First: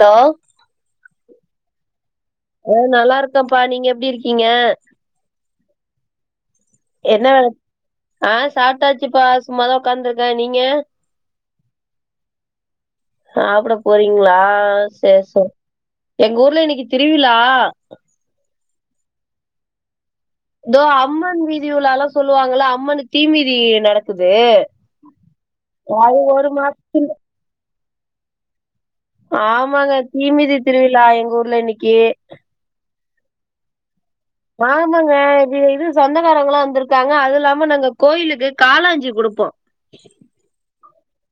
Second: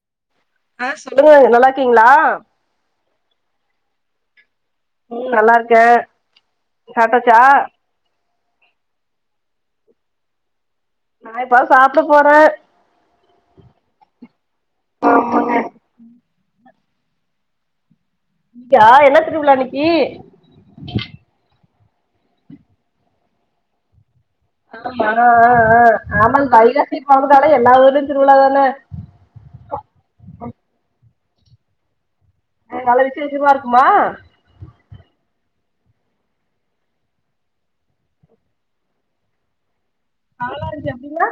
Hello ஆ சொல்லுங்க நல்லாருக்கீங்களா ஊ நல்லா இருக்கன்ப்பா நீங்க எப்டி இருக்கீங்க? உ நல்லா இருக்க என்ன வேல ஆ சாப்ட்டாச்சுப்பா சும்மாதா உக்காந்திருக்க நீங்க நா இப்பதா சாப்ட போற சாப்ட போறீங்ளா செர் செர் எங்க ஊர்ல இன்னிக்கு திருவிழா யா என்ன திருவிழா இன்னிக்கு தோ அம்மன் வீதி உலா எல்லா சொல்லுவாங்கல்ல அம்மனுக்கு தீ மிதி நடக்குது ஆமா ஆ ஆ அது ஆமா ஒரு மா வைகாசி பொறந்தாலே எல்லா ஊர்லயு திருவிழாதான ஆமாங்க தீ மிதி திருவிழா எங்க ஊர்ல இன்னிக்கி அ நல்ல விசேஷமா இருக்குமா ஆமாங்க இது இது சொந்தக்காரங்கெல்லா வந்திருக்காங்க அது இல்லாம நாங்க கோயிலுக்கு காலாஞ்சி குடுப்போ காலாஞ்சி அப்டினா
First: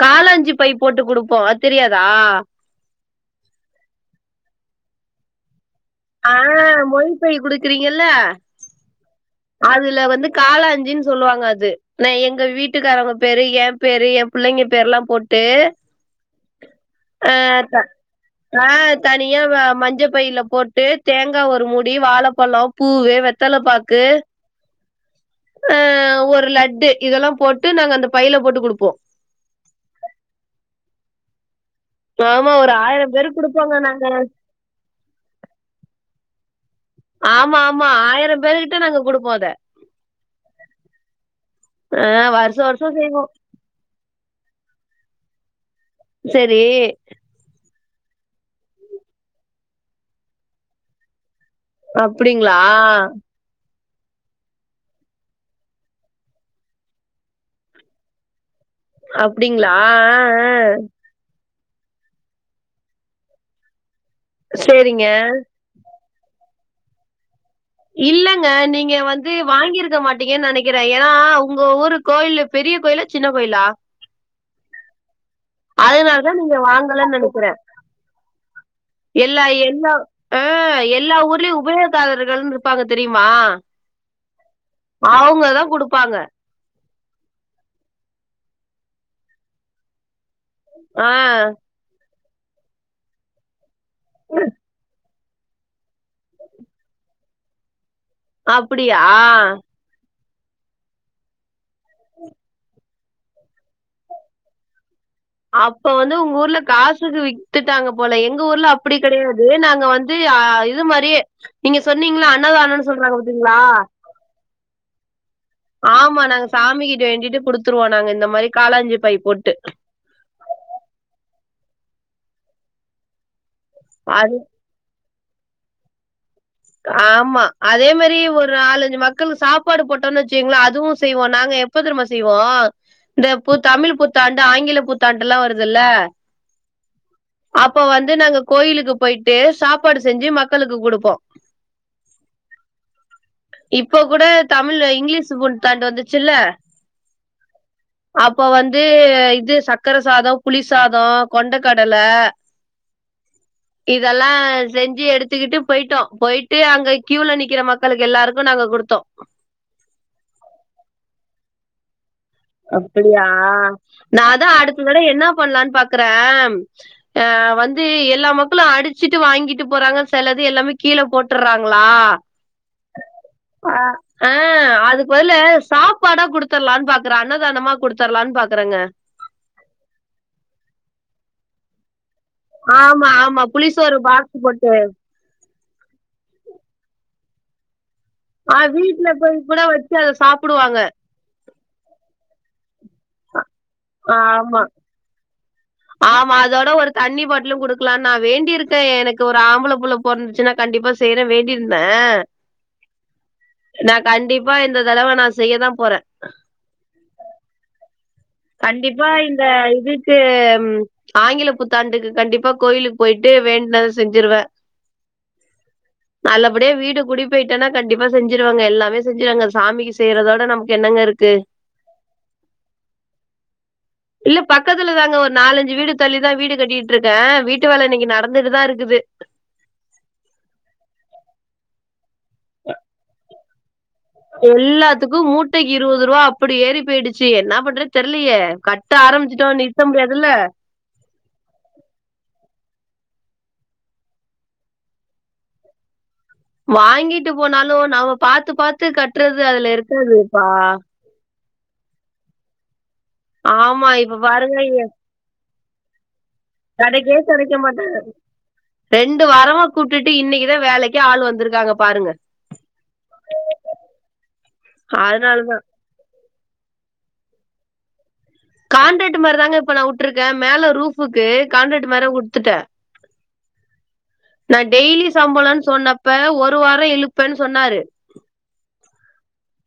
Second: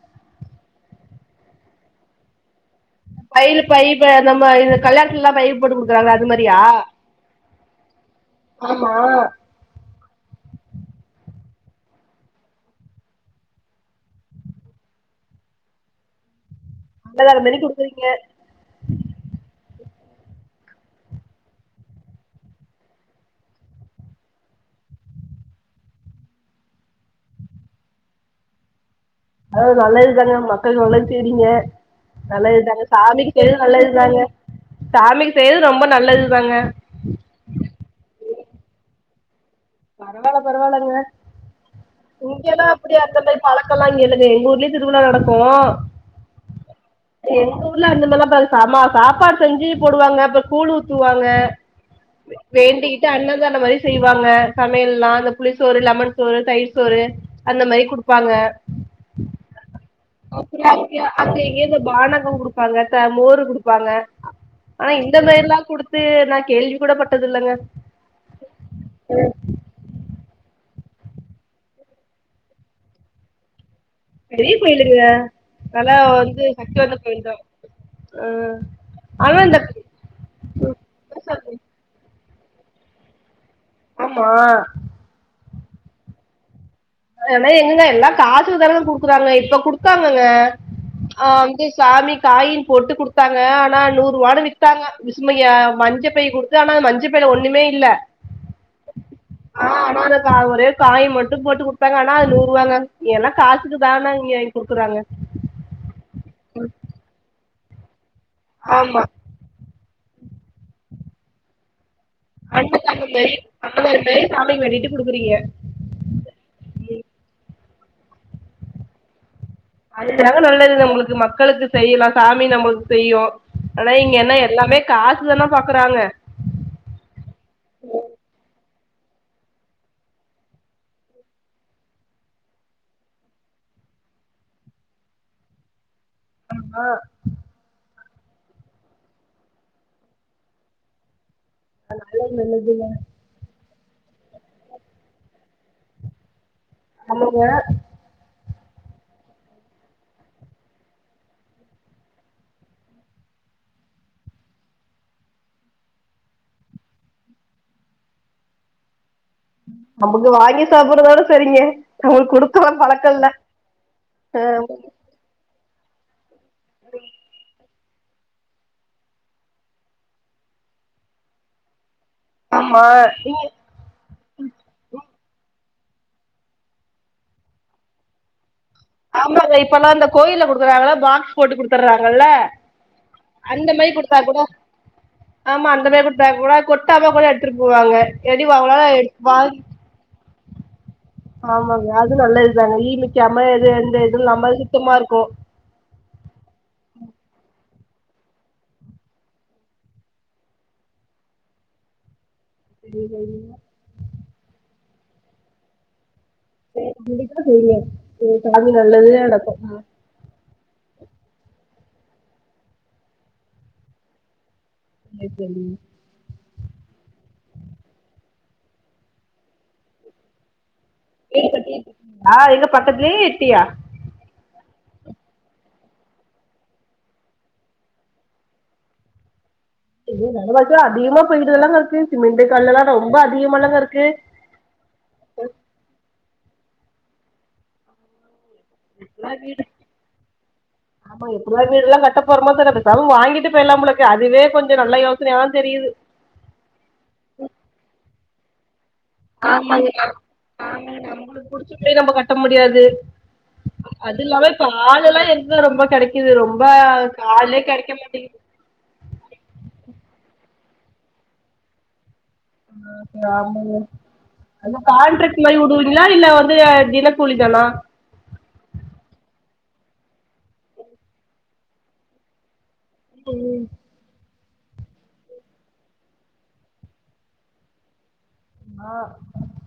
காலாஞ்சி பை போட்டு குடுப்போ அது தெரியாதா கைல பை இப்ப நம்ம இந்த கல்யாணத்துல எல்லா பை போட்டு குடு ஆ மொய் பை குடுக்கறீங்கல்ல ஆமா அதுல வந்து காலாஞ்சின்னு சொல்லுவாங்க அது நா எங்க வீட்டுக்காரவங்க பேரு என் பேரு என் புள்ளைங்க பேரெல்லா போட்டு அ அன்னதானம் மாரி குடுக்குறீங்க நா தனியா மஞ்ச பைல போட்டு தேங்கா ஒரு மூடி வாழப்பழோ பூவு, வெத்தல, பாக்கு அ ஒரு லட்டு இதெல்லாம் போட்டு நாங்க அந்த பைல போட்டு குடுப்போ அதா நல்லதுதாங்க மக்கள் நல்லது செய்றீங்க ஆமா ஒரு நல்லதுதாங்க ஆயிரம் சாமிக்கு பேருக்கு செய்றது குடுப்போங்க நாங்க நல்லதுதாங்க சாமிக்கு செய்றது ரொம்ப நல்லதுதாங்க ஆமாமா ஆயிரம் பேரு கிட்ட நாங்க குடுப்போ அத பரவால்ல பரவால்லங்க ஆ வருஷ இங்கெல்லா வருஷோ அப்டி செய்வோ அந்த பழக்கல்லா இங்க இல்லங்க எங்க ஊர்லயு திருவிழா நடக்கு செரி எங்க ஊர்ல அந்த மாரில்லாம் ப ச ம சாப்பாடு செஞ்சு போடுவாங்க அப்றோ கூழ் ஊத்துவாங்க அப்டிங்களா வேண்டிகிட்டு அன்னதானம் மாரி செய்வாங்க சமையல்லா இந்த புளி சோறு, லெமன் சோறு, தயிர் சோறு அந்த மாரி குடுப்பாங்க அப்டிங்ளா அ அ அப்றோ அது அங்க இங்க பானரோ குடுப்பாங்க மோரு குடுப்பாங்க ஆனா சரிங்க இந்த மாரில்லா குடுத்து நா கேள்வி கூட பட்டது இல்லங்க இல்லங்க நீங்க வந்து வாங்கிருக்க மாட்டீங்கனு நெனைக்கிற ஏனா உங்க ஊரு கோயிலு பெரிய கோயிலா சின்ன கோயிலா பெரிய கோயிலுங்க நல்லா அதனாலதா வந்து நீங்க சக்தி வாய்ந்த வாங்கலனு கோயில் தா நெனைக்கிற ஆனா எல்லா இந்த எல்லா ஆ எல்லா ஊர்லயு உபயோ க்காரர்கள்னு இருப்பாங்க தெரிமா ஆமா அவுங்கதா குடுப்பாங்க அதெல்லா எங்கங்க எல்லா காசுகதானங்க குடுக்கறாங்க இப்ப குடுகத்தாங்கங்க ஆ சாமி காயின் போட்டு குடுத்தாங்க ஆனா நூருவானு வித்தாங்க விசுமயா மஞ்சப்பை குடுத்து ஆனா மஞ்சப்பைல ஒண்ணுமே இல்ல அப்பிடியா ஆமாங்கக்கா ஒரே காய் மட்டு போட்டு குடு தாங்க ஆனா அது நூறு ரூவாங்க ஏனா காசுக்கு தான இங்கங் குடுக்குறாங்க அப்ப வந்து உங் ஊர்ல காசுக்கு வித்துட்டாங்க போல எங்ஊர்ல அப்புடி ஆமா கெடயாது அது நாங்க வந்து ஆ இது மாரியே நீங்க சொன்னீங்ல அன்னதானோன் சொல்றாங்க பாத்தீங்ளா சாமிக் வேண்டிட்டு குடுக்குறீய ஆமா நாங்க சாமி கிட்ட வேண்டிட்டு குடுத்துருவோ நாங்க இந்த மாரி காலாஞ்சு பை போட்டு அதுதாங்க நல்லது நம்ளுக்கு மக்களுக்கு செய்லா சாமி நம்ளுக்கு செய்யு ஆனா இங்க என்ன எல்லாமே காசு நல்லா பாக்குறாங்க ஆமா அதே மேரி ஒரு நாலஞ்சு மக்களுக்கு சாப்பாடு போட்டோன் வச்சுங்ளேன் அதுவு செய்வோ நாங்க எ ப்ப தெர்மா செய்வோ இந்த பு தமிழ் புத்தாண்டு ஆங்கில புத்தாண்டுல்லா வருதுல்ல ஆமா அப்ப வந்து நாங்க கோயிலுக்கு போய்ட்டு சாப்பாடு செஞ்சு மக்களுக்கு குடுப்போ அது நாலா பண்ணதில்ல இப்ப கூட தமிழு‌ இங்கிலீஷ் புத்தாண்டு வந்துச்சுல்ல ஆமாங்க அப்ப வந்து இது சக்கர சாதோம் புளி சாதோம் கொண்ட கடல இதெல்லா செஞ்சு எடுத்துக்கிட்டு போய்ட்டோ போய்ட்டு அங்க க்யூல நிக்கிற மக்களுக்கு எல்லாருக்கு நாங்க குடுத்தோ நமக்கு வாங்கி சாப்புரதோட செரிங்க நம்ளுக்கு குடு அப்பிடியா நா அதா அடுத்ததடவ என்ன பண்லான் பாக்குற ஆ வந் து எல்லா மக்களு அடிச்சிட்டு வாங்கிட்டு போறாங்க செலது எல்லாமே கீழ போட்டறாங்ளா ஆமா நீங்க ஆ அதுக்கு பதுல சாப்பாடா குடுத்தற்ளான் பா க்குறே அன்னதானமா குடுத்தர்லான் பாக்றேங்க ஆமாங்க இப்பெல்லா இந்த கோயில்ல குடுக்குறாங்கலா பாக்ஸ் போட்டு குடுத்தர்றாங்கல்ல ஆமா ஆமா புளி சோறு பாக்ஸ்ஸு போட்டு ஆமா அந்த மாரி குடுத்தா கூட கொட்டாம கூட எடுத்துட்டு போவாங்க இல்லாட்டி வா அவுங்களால வா ட்ல அத சாப்புடுவாங்க ஆமாங்க அது நல்லதுதானே ஈ மிக்கமா எது இதுவு இல்லாம ஆமா சுத்தமா இருக்கு ஆமா அதோட ஒரு தண்ணி பாட்லு குடுக்லான் நா வேண்டிருக்கே எனக்கு ஒரு ஆம்பள புள்ள பொறந்துச்சுன்னா கண்டிப்பா செய்றே வேண்டியிருந்தே [inaudible] நா‌ கண்டிப்பா இந்த தடவ நா செய்யதா போறே [inaudible] சாமி நல்லதே நடக்கு க்கு ம் ஆங்கில புத்தாண்டுக்கு கண்டிப்பா கோய்லுக்கு போயிட்டு வேண்டுனத செஞ்சிருவே சேர் தோழி நல்லபடியா வீடு குடி போய்ட்டனா கண்டிப்பா செஞ்சிருவேங்க எல்லாமே செஞ்சிருவேங்க சாமிக்கு செய்றதோட நமக்கு என்னங்கரு வீடு கட்டிட்ருக்கீங்ளா எங்க பக்கத்துலயா எட்டியா இல்ல பக்கத்துல தாங்க ஒரு நாலஞ்சு வீடு தள்ளிதா வீடு கட்டிட்ருக்கே வீட்டு வேல இன்னக்கி நடந்துட்டுதா இருக்குது அய்யோ வெலவாசிலா அதிகமா போயிட்டுலால்லாங்க இருக்கு சிமெண்ட்டு கல்லெல்லா ரொம்ப அதிகமால்லங்க இருக்கு எல்லாத்துக்கு மூட்டைக்கு இருவது ரூபா அப்டி ஏறி போய்டுச்சு என்ன பண்றது தெர்லயே க த்த எல்லா ஆரம்பிச்சுடோ வீடு நிற்த்த முடியாது இல்ல. ஆமா எப்பிடிதா வீடு எல்லா கட்ட போறமோ தெர்ல பேசாம வாங்கிட்டு போயிர்லாம் போலருக்கு அதுவே கொஞ்சோ நல்ல யோசனையாதா தெரியிது. வாங்கிட்டு போனாலு நாம பாத்து பாத்து கட்றது அதுல இருக்காதுப்பா. புடிச்சிட்டு நம்ப கட்ட முடியாது அது இல்லாம இப்ப ஆளுல்லா எ ங்க ரொம்போ கெடைக்குது ரொம்பக் கடைக்கே ஆளே மாட் கெடைக்க மாட்டிகிது. ரெண்டு வாரமா கூப்டுட்டு இன்னிக்குதா வேலைக்கே ஆள் வந்துருக்காங்க பாருங்க. ஆஹ ஆமாங்க அதா கான்ட்ராக்ட் அதனாலதா மாரி ஊடு வி ட்டிங்ளா இல்ல வந்து தினக்கூலி தானா கான்ட்ராட்டு மாரிதாங்க இப்ப நா உட்ருக்கே மேல ரூஃபுக்கு கான்ட்ராட்டு மாரே குடுத்துட்டே. ம். நா டெய்லி சம்பளன் சொன்னப்ப ஒரு வாரோ இழுப்பேன் சொன்னாரு. நா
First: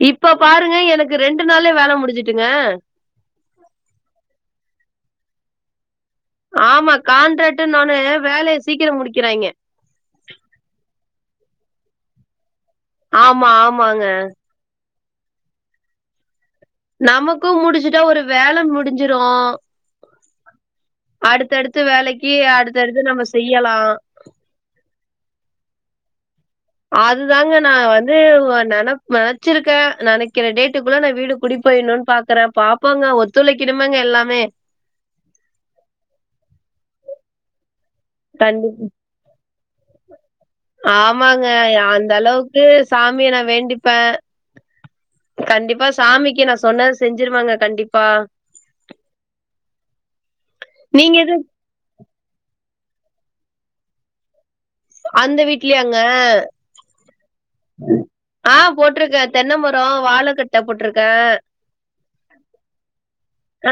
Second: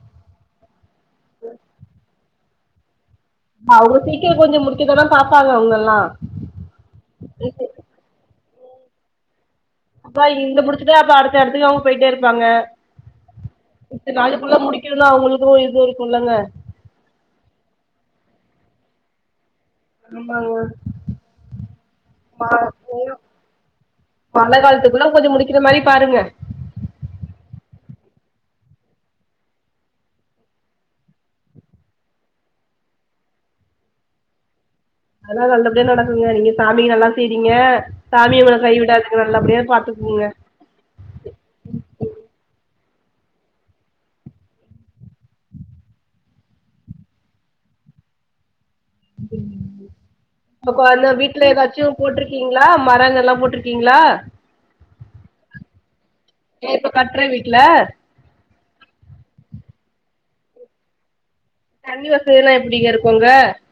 இப்ப பாருங்க எனக்கு ரெண்டு நாள்லே வேல முடிஞ்சுட்டுங்க. ம்மா அவுளுவு சீக்கிர கொஞ்சோ முடிக்கதான பாப்பாங்க அவுங்கல்லா ஆமா கான்ட்ராட்டுனோனே வேலைய சீக்கிரோ முடிக்கிறாங்க. அப்பா இங்க முடிச்சிட்டா அப்ற அடுத்த எடத்துக்கு அவுங்க போயிட்டேருப்பாங்க. ஆமா ஆமாங்க இத்தன் நாளுக்குள்ள முடி க்கினு அவுங்குளுக்கு இது இருக்குல்லங்க. நமக்கு முடிச்சிட்டா ஒரு வேல முடிஞ்சிரு. ஆமாங்க அடுத்தடுத்து வேலைக்கி அடுத்தடுத்து நம்ப செய்யலா. மழ காலத்துக்குல்ல கொஞ்சோ முடிக்கிற மாரி பாருங்க. அது தாங்க நா வந்து இவ் நெனப் நெனச்சிருக்கே நெனக்கிற டேட்டுக்குள்ள நா வீடு குடி போயிர்ணுன் பாக் கறே பாப்போங்க ஒத்துழைக்கணுமேங்க எல்லாமே. அதலா நல்லபடியா நடக்குங்க நீங்க சாமிக் நல்லா செய்றீங்க சாமி உங்கள கை கண்டிப் விடாது. [unintelligible] நல்லபடியா பாத்துக்குணுங்க. ஆமாங்க ய அந்த அளவுக்கு சாமிய நா வேண்டிப்பே. கண்டிப்பா சாமிக்கு நா சொன்னத செஞ்சிருவங்க கண்டிப்பா. ப்பக் வந்து நீங்க எது வீட்ல எதாச்சு போட்ருக்கிங்ளா மரங்க எல்லா போட்ருக்கிங்ளா? அந்த வீட்லயாங்க? அ இப்ப கட்ற வீட்ல. அ போட்ருக்கே தென்னமரோ வாழக்கட்ட போட்ருக்கே. தண்ணி வசதியெல்லா எப்டிங்க இருக்கு அங்க? அ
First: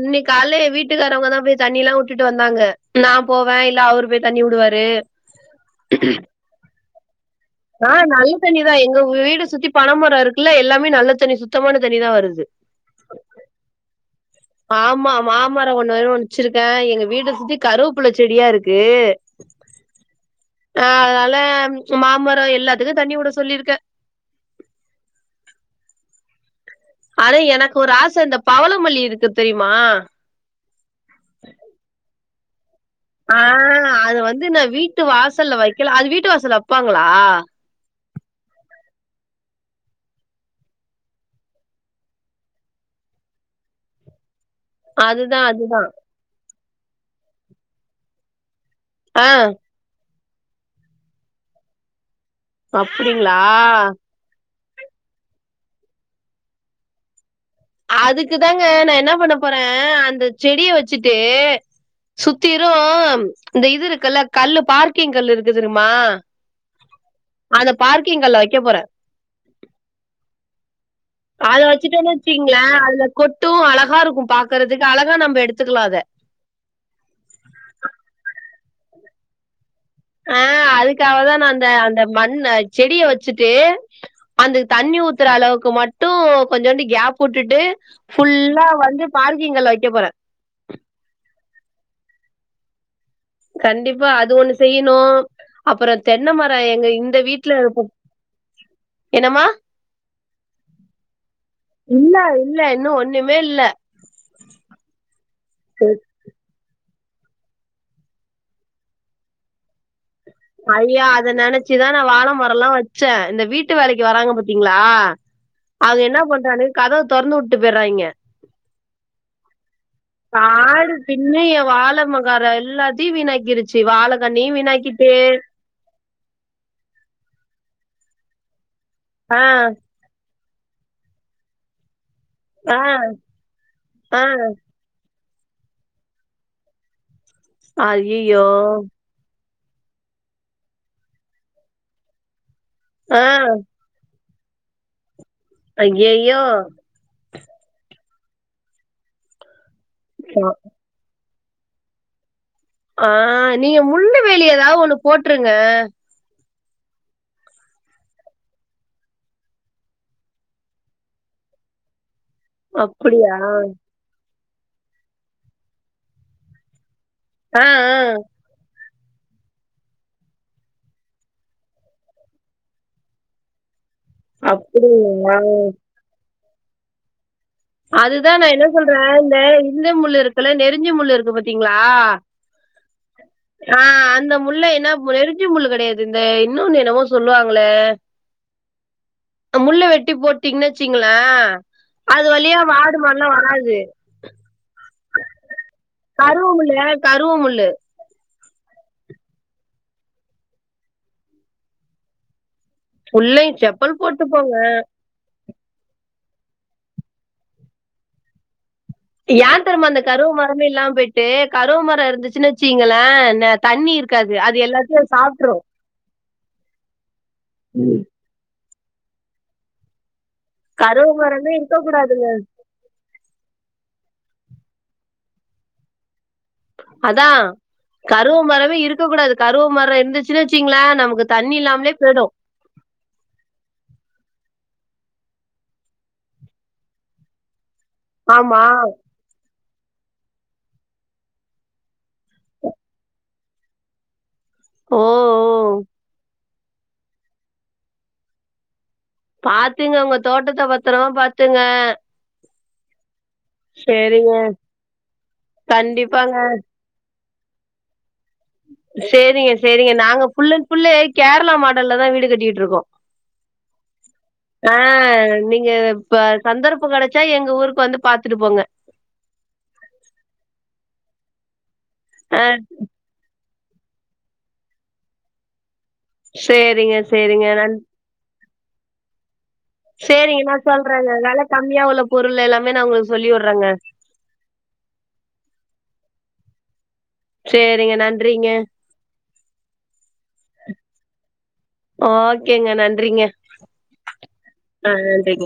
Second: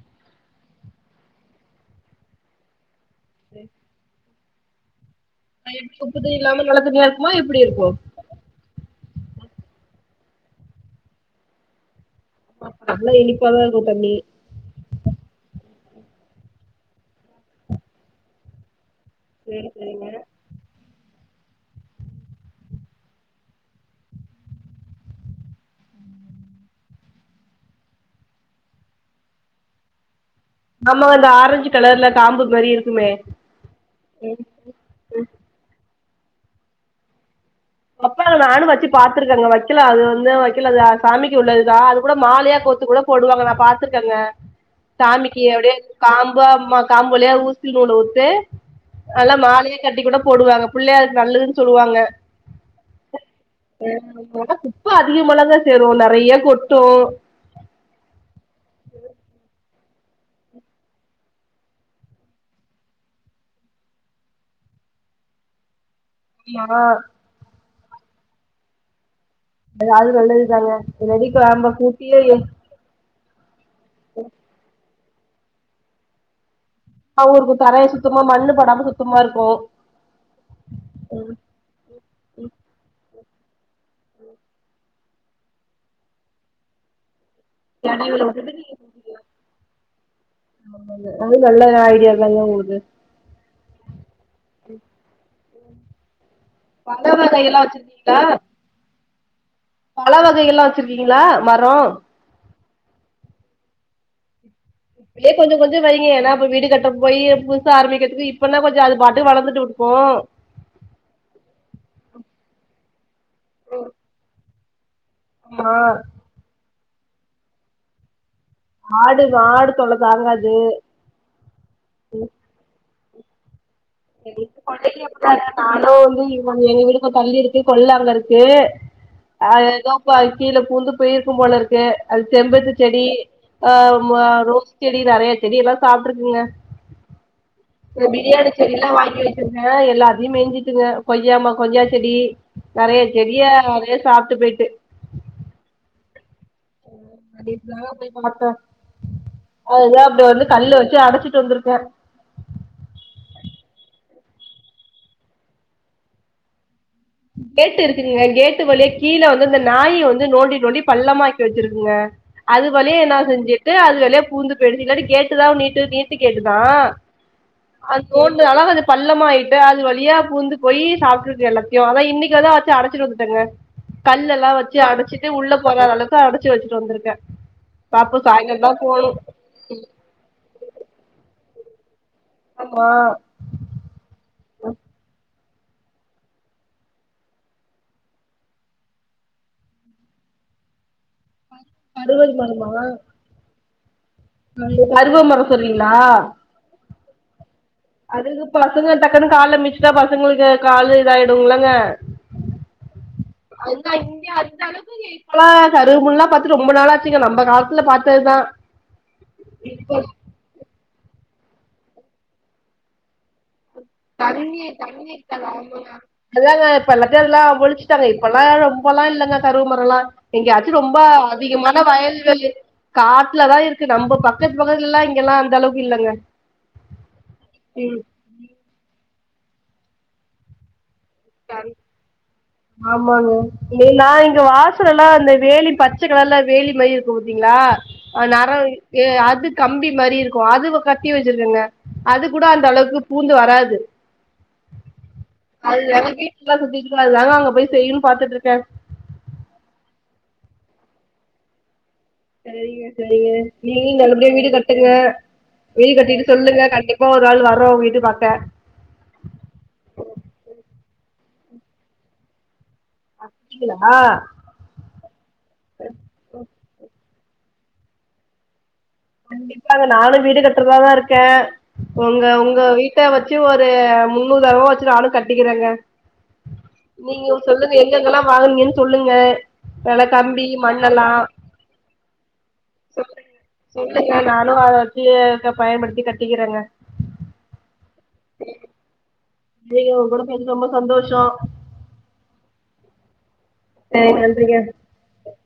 இன்னிக் கால்ல வீட்டுக்காரவங்க தா போய் தண்ணி எல்லா உட்டுட்டு வந்தாங்க நா போவே இல்ல அவுரு போய் தண்ணி உடுவாரு. அ எப்டி உப்பு தண்ணி இல்லாம நல்ல தண்ணியா இருக்குமா எப்டி இருக்கு? தண்ணிதா எங்கவ் வீடு சுத்தி பண மரோ இருக்குல்ல எல்லாமே நல்ல தண்ணி சுத்தமான தண்ணிதா வருது. நல்ல இனிப்பாதா இருக்கு தண்ணி. ஆமா மாமரோ ஒன்னு வேற வெச்சிருக்கே. எங்க வீட்ட சுத்தி கருவுப்புல்ல செடியாருக்கு. சேரி செரிங்க. அ அதனால மாமரோ எல்லாத்துக்கு தண்ணி உட சொல்லிருக்கே. ஆனா எனக்கு ஒரு ஆச இந்த பவளமல்லி இருக்கு தெரிமா? ஆமா அந்த ஆரஞ்சு கலர்ல காம்பு மாரி இருக்குமே. ஆ அது வந்து நா வீட்டு வாசல்ல வெக்கல அது வீட்டு வாசல்ல வெப்பாங்களா? வெப்பாங்க நானு வெச்சு பாத்துருக்கங்க வெக்கலா அது வந்து வெக்கலா அது சாமிக்கு உள்ளது தா அது கூட மாலையா கோ த்து கூட போடுவாங்க நா பாத்துருக்கங்க. சாமிக்கு அதுதான் அப்டியே அதுதான். காம்பா அம்மா காம்பு வழியா ஊசி நூலு ஊத்து ஆ நல்லா மாலயா கட்டி கூட போடுவாங்க பிள்ளையார்கு நல்லதுன்னு சொல்லுவாங்க அப்டீங்ளா ம் போனா குப்ப அதிகமதா சேரு நெறைய கொட்டு அதுக்கு தாங்க நா என்ன பண்ண போற அந்த செடிய வெச்சுட்டு சுத்திரு இந்த இது இருக்குல்ல கல்லு பார்க்கிங் கல்லு இருக்கு தெரிமா ஆமா அந்த பார்கிங் கல்ல வெக்க போறே அதாவது நல்லதுதாங்க இல்லாட்டி அத காம்ப வெச்சுட்டோனு கூட்டியே வெச்சுக்கங்களே அதுல கொட்டு அழகா இருக்கு பாக்கறதுக்கு அழகா நம்ம எடுத்துக்கலா அத அவங்கருக்கு தரை சுத்தமா மண்ணு பாடாம சுத்தமா இருக்கு ஆ அதுக்காகதா நா அந்த அந்த மண்ண செடிய வெச்சுட்டு அந்த தண்ணி ஊத்தற அளவுக்கு மட்டு கொஞ்சோண்டு கேப் உட்டுட்டு எடையில விட்டுட்டு ஃபுல்லா வந்து பார்க்கிங்ல வெக்க போற ஆமா ஆமாங்க அது நல்ல ஐடியா தாங்க உங்குலுது கண்டிப்பா அது ஒண்ணு செய்யணு அப்ரோ தென்னமரோ எங்க பழ இந்த வீட்டுல வகையெல்லா இருப்போ வச்சிருக்கீங்களா என்னம்மா பழ வகைகெல்லா வெச்சிருக்கீங்களா மரோ இல்ல, இல்ல இன்னு ஒண்ணுமே இல்ல இப்டியே செஞ்சு செஞ்சு வைங்க ஏன்னா அப்ப வீடு கட்ரப் போய் புதுசு ஆரம்பிக்கறதுக்கு இப்பன்னா கொஞ்சோ அது பாட்டுக்கு வளந்துட்டு விடுப்போ ஐயோ அத நெனச்சுதா நா வாழ மரோலா வெச்சே இந்த வீட்டு வேலைக்கு வராங்க பாத்தீங்களா ஆமா அது என்ன பண்றானுக கதவு தொறந்து விட்டு போயற்றாய்ங்க ஆடு ஆடு தொல்ல தாங்காது பின்ன என் வாழ [unintelligible] எல்லாத்தையு வீணாக்கிருச்சு வாழைகண்ணணயு வினாக்கி அங்க வந்து இவங்க எங்க வீட்டுக்கு தள்ளி இருக்கு கொள்ள வங்க இருக்கு ஆ அது ஏதோ ப்ப கீழ பூந்து போயிருக்கும் போல இருக்கு அது செம்பருத்தி ஆ செடி ஆ ம் ஆ ரோ செடி நெறைய செடி எல்லா சாப்ட்ருக்குங்க ஐயையோ பிரியாணி செடி எல்லா வாங்கி வெச்சுருந்த எல்லாத்தையு மேஞ்சுருட்ங்க கொய்யா ம கொய்யா செடி நெறைய ஆ செடிய அதே சாப்ட்டு போய்ட்டு அய்யய்யோ நா நேத்துதா போய் பாத்தோ அதுதா அப்டி வந்து கல்லு போய் அடச்சிட்டு வந்துருக்கோ ஆ நீங்க முள்ளு வேலி ஏதாவுது ஒண்ணு போட்ருங்க கேட்டு இருக்குங்க கேட்டு வழியே கீழே வந்து இந்த நாயி வந்து நோண்டி நோண்டி பள்ளமாக்கி வெச்சுருக்குங்க அது வழியா என்ன அப்படியா செஞ்சிட்டு அது வழியா பூந்து போயிடுச்சு இல்லாட்டி கேட்டுதா நீட்டு நீட்டு கேட்டுதா ஆ ஆ அது தோன்றனால கொஞ்சோ பள்ளமாயிட்டு அது வழியா பூந்து போயி சாப்ட்ருக்கு எல்லாத் யோ அதா இன்னைக்குதா வச்சி அடச்சிட்டு வந்துட்டங்க கல்லல்லா வச்சி அடச்சிட்டு அப்படியா உள்ள போகாத அளவுக்கு இப்போ அடச்சு வெச்சிட்டு வந்துருக்க அதுதா நா என்ன சொல்ற இந்த இந்த முள்ளு இருக்குல்ல நெருஞ்சி முள்ளு இருக்கு பாத்தீங்களா ஆமா ஆ அந்த முள்ள என்ன நெருஞ்ச்சி முள்ளு கெடையாது இந்த இன்னொன்னு என்னவோ சொல்லுவாங்களே முள்ள வெட்டி போட்டீங்கன்னு வெச்சீங்கள அது கருவறு வழியா மரமா வாடு மாடுல்லா வராது கருவ மரம் சொல்ட்றீங்ளா கருவ முள்ளு அது பசங்க டக்குன்னு கால்ல மிச்சிட்டா பசங்களுக்கு காலு இதாயிடுங்கில்லங்க உள்ளை செப்பல் போட்டு போங்க இப்பல்லா கருவ முள்ளா பாத்து ரொம்ப நாளாச்சுங்க நம்ம காலத்துல பார்த்ததுதா ஏ தெரிமா அந்த கருவு மரமே இல்லாம போயி்ட்டு கருவ மரம் இருந்துச்சுன்னு வச்சுங்களே தண்ணீர் அதாங்க இப்ப எல்லாத்தையு எல்லா ஒழிச்சிட்டாங்க இப்பல்லா ரொம்பல்லா இல்லங்க கருவ மரல்லா எங்கியாச்சி ரொம்ப கருவ மரமே அதிகமான வயல் இருக்கக்கூடாதுங்க வெலி காட்லதா இருக்கு நம்ப பக்கத்து பக்கத்துலல்லா இங்கல்லா அந்த அளவுக்கு இல்லங்க அதா ம் கருவு மரமே இருக்க கூடாது கருவு மர இருந்துச்சின் வச்சீங்ளா நமக்கு தண்ணி இல்லாமலே போய்டு ஆமாங்க நா இங்க வாசலல்லா இந்த வேலி பச்ச கலர்ல வேலி மேரி இருக்கு பாத்தீங்களா அ நேரோ ஆமா அது கம்பி மாரி இருக்கு அது கட்டி வச்சிருக்கங்க அது கூட அந்த அளவுக்கு பூந்து வராது ஓ ஓ அது எங்க வீட்ல சுத்திட்டு இருக்க அது தாங்க அங்க போயி செய்யுன் பாத்துட்ருக்க பாத்துங்க உங்க தோட்டத்த பத்தரமா பாத்துங்க செரிங்க செரிங்க நீங்க நல்லபடியா சேரிங்க வீடு கட்டுங்க வீடு கட்டிட்டு கண்டிப்பாங்க சொல்லுங்க கண்டிப் பா ஒரு நாள் வர்ரோ உங்க வீட்ட பாக்க சேரிங்க சேரிங்க நாங்க ஃபுல்லன் ஃபுல்லு கேரளா மாடல்லதா வீடு கட்டிட்ருக்கோ அப்டிங்ளா ஆ நீங்க இப்ப சந்தர்ப்போங் கெடச்சா எங்க ஊருக்கு வந்து பாத்துட்டு போங்க கண்டிப்பாங்க நானு வீடு கட்றதாதா இருக்க உங்க ஆ உங்க வீட் ட வச்சி ஒரு முன்னுதாரனமா வச்சி நானு கட்டிக்கிறங்க சேரிங்க நீங்க சேரிங்க நன் சொல்லுங்க எங்கெங்கெல்லா வாங்கனீங்கன் சொல்லுங்க சேரிங்க வெளக்கம்பி நா மண்ணெல்லா சொல்றேங்க வெல கம்மியா உள்ள பொருள் எல்லாமே நா உங்களுக்கு சொல் சொல்லி உட்றங்க சொல்லுங்க நானு அத வச்சி பயன்படுத்தி கட்டிக்கிறங்க சேரிங்க நன்றிங்க இன்னைக்கு உங்க கூட பேசுனது ரொம்ப சந்தோஷோ ஓகேங்க நன்றிங்க சேர் நன்றிங்க ஆ நன்றிங்க